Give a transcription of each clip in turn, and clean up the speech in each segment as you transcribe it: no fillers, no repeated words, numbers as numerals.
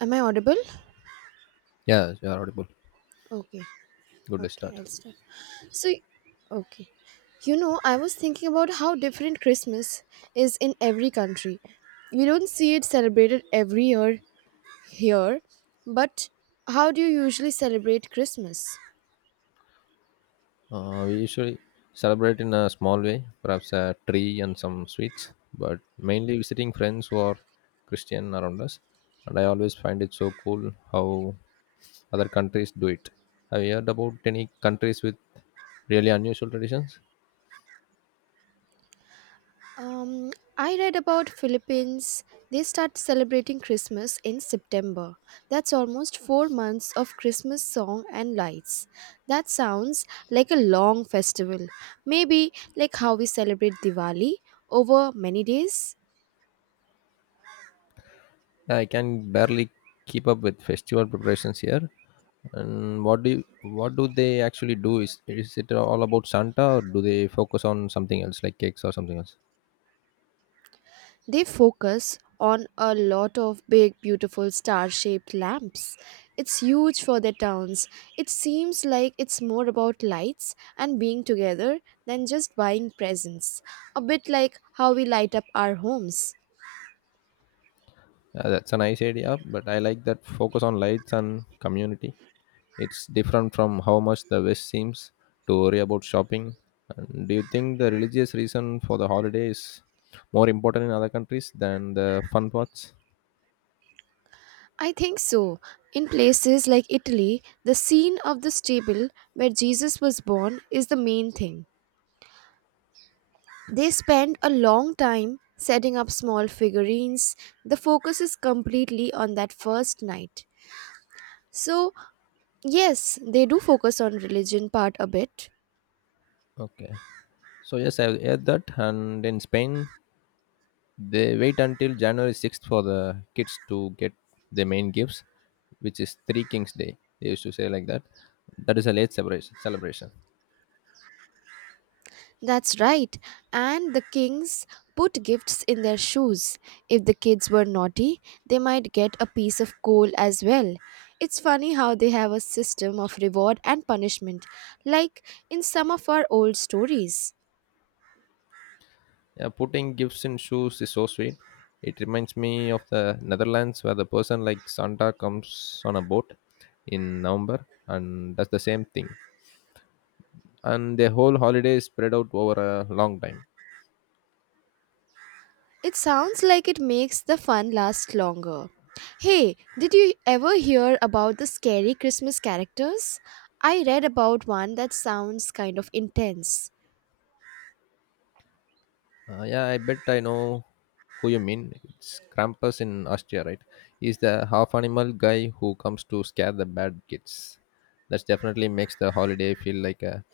Am I audible? Yeah, you are audible. Okay, Good, let's okay, start. I'll start. So, okay. You know, I was thinking about how different Christmas is in every country. We don't see it celebrated every year here, but how do you usually celebrate Christmas? We usually celebrate in a small way, perhaps a tree and some sweets, but mainly visiting friends who are Christian around us. And I always find it so cool how other countries do it. Have you heard about any countries with really unusual traditions? Um, I read about Philippines. They start celebrating Christmas in September. That's almost 4 months of Christmas song and lights. That sounds like a long festival. Maybe like how we celebrate Diwali over many days. I can barely keep up with festival preparations here. And what do they actually do? Is it all about Santa, or do they focus on something else like cakes or something else? They focus on a lot of big, beautiful star shaped lamps. It's huge for their towns. It seems like it's more about lights and being together than just buying presents. A bit like how we light up our homes. Yeah, that's a nice idea, but I like that focus on lights and community. It's different from how much the West seems to worry about shopping. And do you think the religious reason for the holiday is more important in other countries than the fun parts? I think so. In places like Italy, the scene of the stable where Jesus was born is the main thing. They spend a long time setting up small figurines. The focus is completely on that first night. So, yes, they do focus on religion part a bit. Okay. So yes, I've heard that. And in Spain, they wait until January 6th for the kids to get their main gifts, which is Three Kings Day. They used to say like that. That is a late celebration. Celebration. That's right. And the kings put gifts in their shoes. If the kids were naughty, they might get a piece of coal as well. It's funny how they have a system of reward and punishment, like in some of our old stories. Yeah, putting gifts in shoes is so sweet. It reminds me of the Netherlands where the person like Santa comes on a boat in November and does the same thing. And the whole holiday is spread out over a long time. It sounds like it makes the fun last longer. Hey, did you ever hear about the scary Christmas characters? I read about one that sounds kind of intense. Yeah, I bet I know who you mean. It's Krampus in Austria, right? He's the half animal guy who comes to scare the bad kids. That definitely makes the holiday feel like a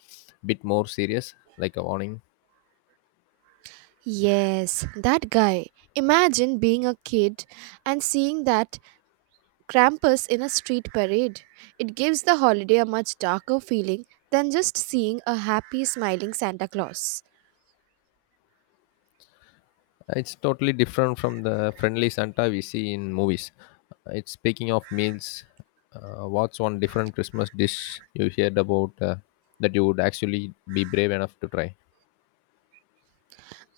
bit more serious, like a warning. Yes, that guy. Imagine being a kid and seeing that Krampus in a street parade. It gives the holiday a much darker feeling than just seeing a happy, smiling Santa Claus. It's totally different from the friendly Santa we see in movies. It's speaking of meals, what's one different Christmas dish you heard about that you would actually be brave enough to try?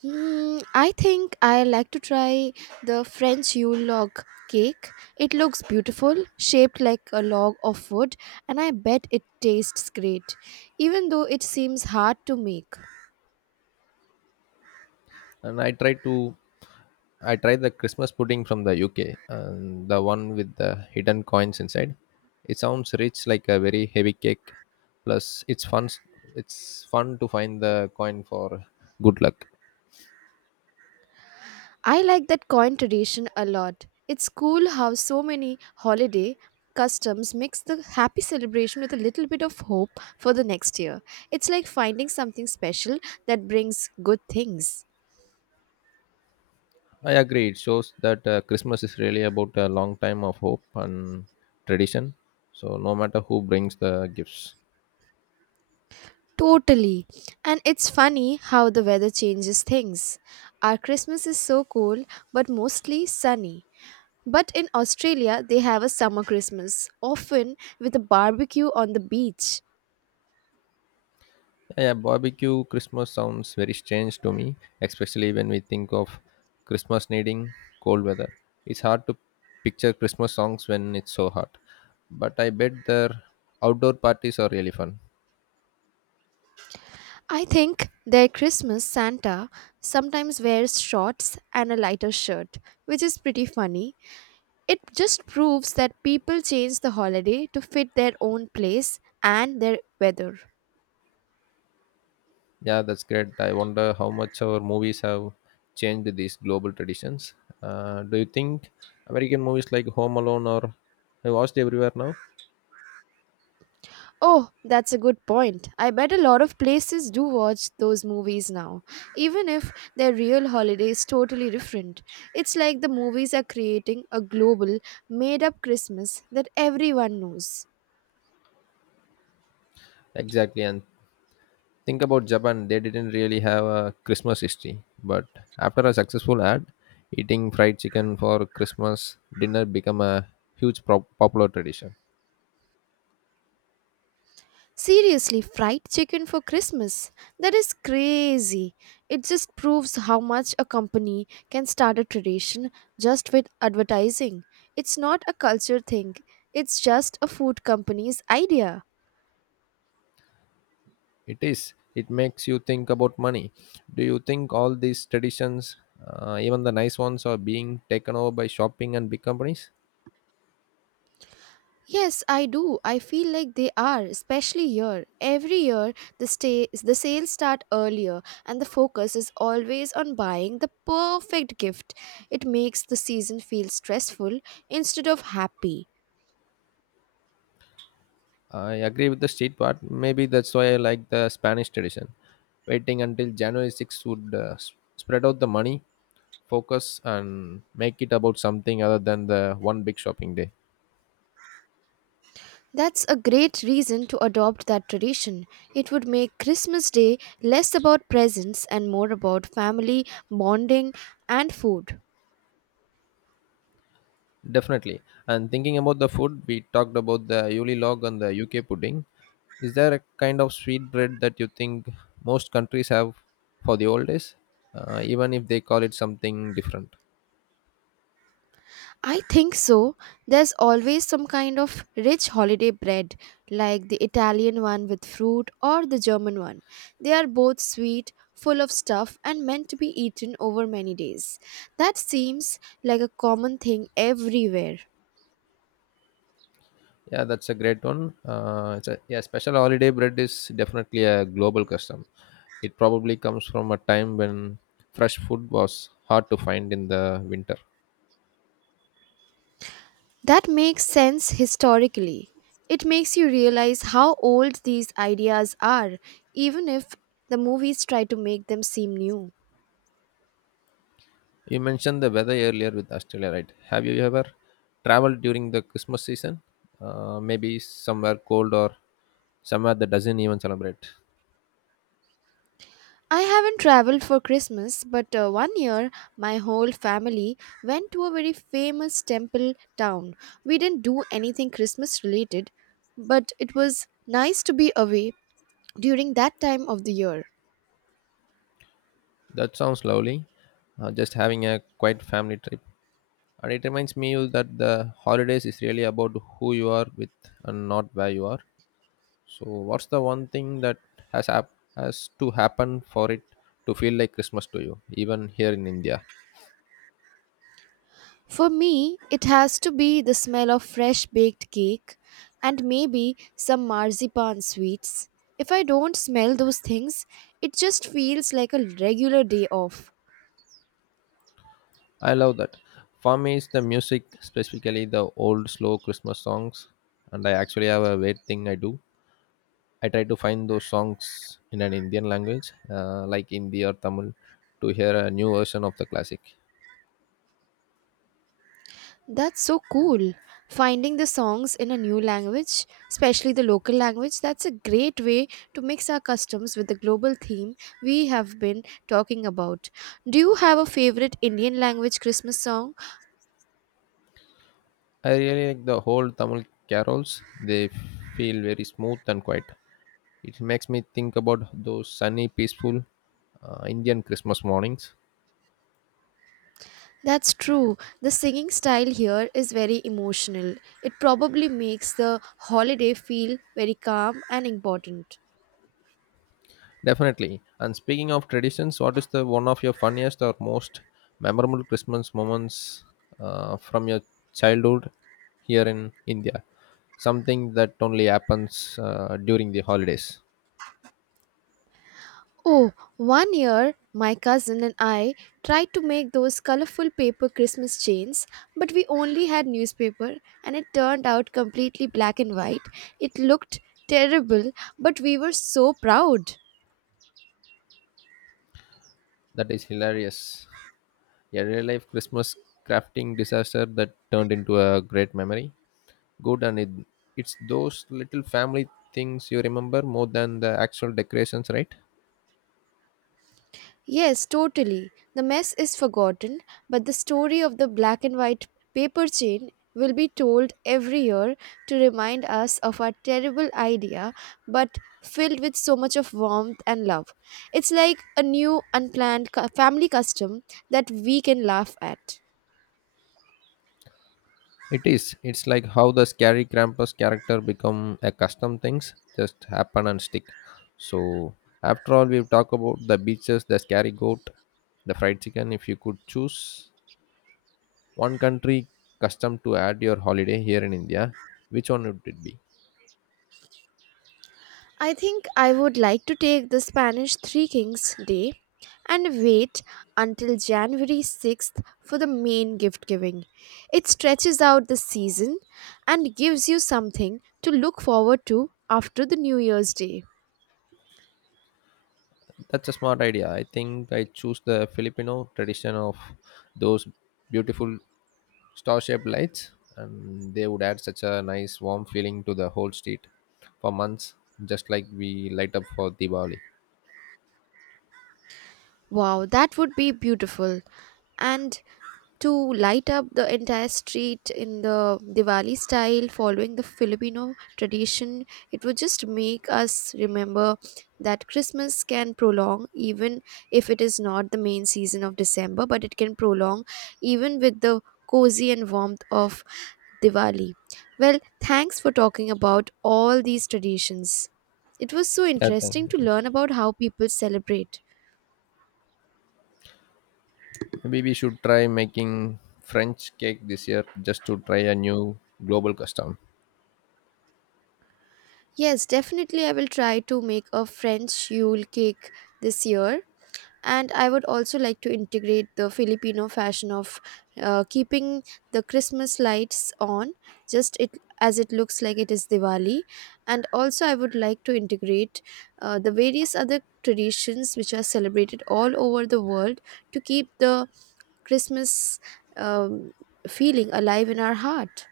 I think I like to try the French Yule log cake. It looks beautiful, shaped like a log of wood, and I bet it tastes great, even though it seems hard to make. And I tried to, I tried the Christmas pudding from the UK, and the one with the hidden coins inside. It sounds rich, like a very heavy cake. Plus, it's fun. It's fun to find the coin for good luck. I like that coin tradition a lot. It's cool how so many holiday customs mix the happy celebration with a little bit of hope for the next year. It's like finding something special that brings good things. I agree. It shows that Christmas is really about a long time of hope and tradition. So no matter who brings the gifts. Totally. And it's funny how the weather changes things. Our Christmas is so cold, but mostly sunny. But in Australia, they have a summer Christmas, often with a barbecue on the beach. Yeah, barbecue Christmas sounds very strange to me, especially when we think of Christmas needing cold weather. It's hard to picture Christmas songs when it's so hot. But I bet their outdoor parties are really fun. I think their Christmas Santa sometimes wears shorts and a lighter shirt, which is pretty funny. It just proves that people change the holiday to fit their own place and their weather. Yeah, that's great. I wonder how much our movies have changed these global traditions. Do you think American movies like Home Alone or I watched everywhere now? Oh, that's a good point. I bet a lot of places do watch those movies now, even if their real holiday is totally different. It's like the movies are creating a global, made up Christmas that everyone knows. Exactly. And think about Japan, they didn't really have a Christmas history. But after a successful ad, eating fried chicken for Christmas dinner became a huge popular tradition. Seriously, fried chicken for Christmas? That is crazy. It just proves how much a company can start a tradition just with advertising. It's not a culture thing, it's just a food company's idea. It is. It makes you think about money. Do you think all these traditions, even the nice ones, are being taken over by shopping and big companies? Yes, I do. I feel like they are, especially here. Every year, the sales start earlier, and the focus is always on buying the perfect gift. It makes the season feel stressful instead of happy. I agree with the street part. Maybe that's why I like the Spanish tradition. Waiting until January 6th would spread out the money, focus, and make it about something other than the one big shopping day. That's a great reason to adopt that tradition. It would make Christmas Day less about presents and more about family bonding and food. Definitely. And thinking about the food, we talked about the Yuli log and the UK pudding. Is there a kind of sweet bread that you think most countries have for the old days, even if they call it something different? I think so. There's always some kind of rich holiday bread, like the Italian one with fruit or the German one. They are both sweet, full of stuff, and meant to be eaten over many days. That seems like a common thing everywhere. Yeah, that's a great one. Special holiday bread is definitely a global custom. It probably comes from a time when fresh food was hard to find in the winter. That makes sense historically. It makes you realize how old these ideas are, even if the movies try to make them seem new. You mentioned the weather earlier with Australia, right? Have you ever traveled during the Christmas season? Maybe somewhere cold or somewhere that doesn't even celebrate. I haven't traveled for Christmas, but one year my whole family went to a very famous temple town. We didn't do anything Christmas related, but it was nice to be away during that time of the year. That sounds lovely. Just having a quiet family trip. And it reminds me you that the holidays is really about who you are with and not where you are. So, what's the one thing that has hap- has to happen for it to feel like Christmas to you, even here in India? For me, it has to be the smell of fresh baked cake and maybe some marzipan sweets. If I don't smell those things, it just feels like a regular day off. I love that. For me, it's the music, specifically the old slow Christmas songs. And I actually have a weird thing I do. I try to find those songs in an Indian language, like Hindi or Tamil, to hear a new version of the classic. That's so cool. Finding the songs in a new language, especially the local language, that's a great way to mix our customs with the global theme we have been talking about. Do you have a favorite Indian language Christmas song? I really like the whole Tamil carols. They feel very smooth and quiet. It makes me think about those sunny, peaceful Indian Christmas mornings. That's true. The singing style here is very emotional. It probably makes the holiday feel very calm and important. Definitely. And speaking of traditions, what is the one of your funniest or most memorable Christmas moments from your childhood here in India? Something that only happens during the holidays. Oh, one year my cousin and I tried to make those colorful paper Christmas chains, but we only had newspaper and it turned out completely black and white. It looked terrible, but we were so proud. That is hilarious. A real life Christmas crafting disaster that turned into a great memory. good and it, it's those little family things you remember more than the actual decorations, right? Yes, totally. The mess is forgotten, but the story of the black and white paper chain will be told every year to remind us of our terrible idea, but filled with so much of warmth and love. It's like a new, unplanned family custom that we can laugh at. It is. It's like how the scary Krampus character become a custom. Things just happen and stick. So after all we've talked about, the beaches, the scary goat, the fried chicken, if you could choose one country custom to add your holiday here in India, which one would it be? I think I would like to take the Spanish Three Kings Day and wait until January 6th for the main gift giving. It stretches out the season and gives you something to look forward to after the New Year's Day. That's a smart idea. I think I choose the Filipino tradition of those beautiful star shaped lights, and they would add such a nice warm feeling to the whole street for months, just like we light up for Diwali. Wow, that would be beautiful. And to light up the entire street in the Diwali style, following the Filipino tradition. It would just make us remember that Christmas can prolong, even if it is not the main season of December, but it can prolong even with the cozy and warmth of Diwali. Well, thanks for talking about all these traditions. It was so Yeah, thank interesting to you. learn about how people celebrate. Maybe we should try making french cake this year, just to try a new global custom. Yes, definitely, I will try to make a French Yule cake this year and I would also like to integrate the Filipino fashion of keeping the Christmas lights on just it as it looks like it is Diwali, and also I would like to integrate the various other traditions which are celebrated all over the world to keep the Christmas um, feeling alive in our heart.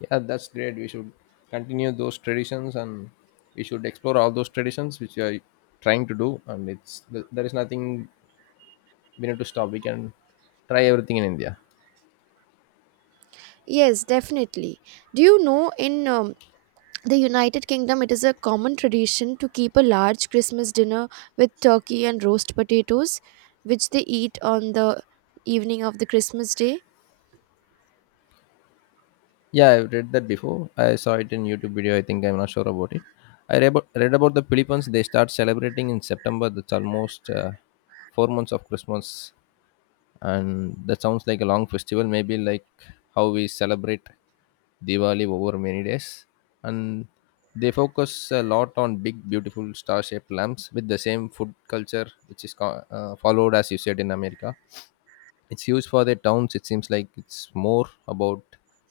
Yeah, that's great. We should continue those traditions, and we should explore all those traditions which we are trying to do, and there is nothing we need to stop. We can try everything in India. Yes, definitely. Do you know in the United Kingdom, it is a common tradition to keep a large Christmas dinner with turkey and roast potatoes, which they eat on the evening of the Christmas day. Yeah, I've read that before. I saw it in YouTube video. I think I'm not sure about it. Read about the Philippines. They start celebrating in September. That's almost 4 months of Christmas, and that sounds like a long festival. Maybe like how we celebrate Diwali over many days, and they focus a lot on big, beautiful star-shaped lamps with the same food culture, which is followed as you said in America. It's used for the towns. It seems like it's more about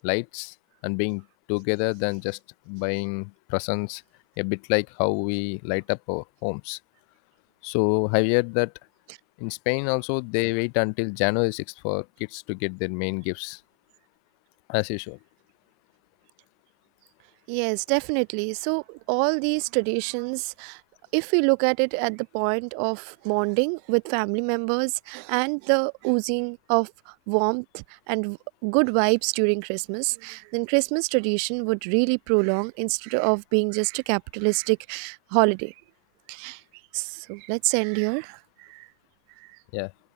lights and being together than just buying presents, a bit like how we light up our homes. So I heard that in Spain also they wait until January 6th for kids to get their main gifts as usual. Yes, definitely. So, all these traditions, if we look at it at the point of bonding with family members and the oozing of warmth and good vibes during Christmas, then Christmas tradition would really prolong instead of being just a capitalistic holiday. So, let's end here. Yeah.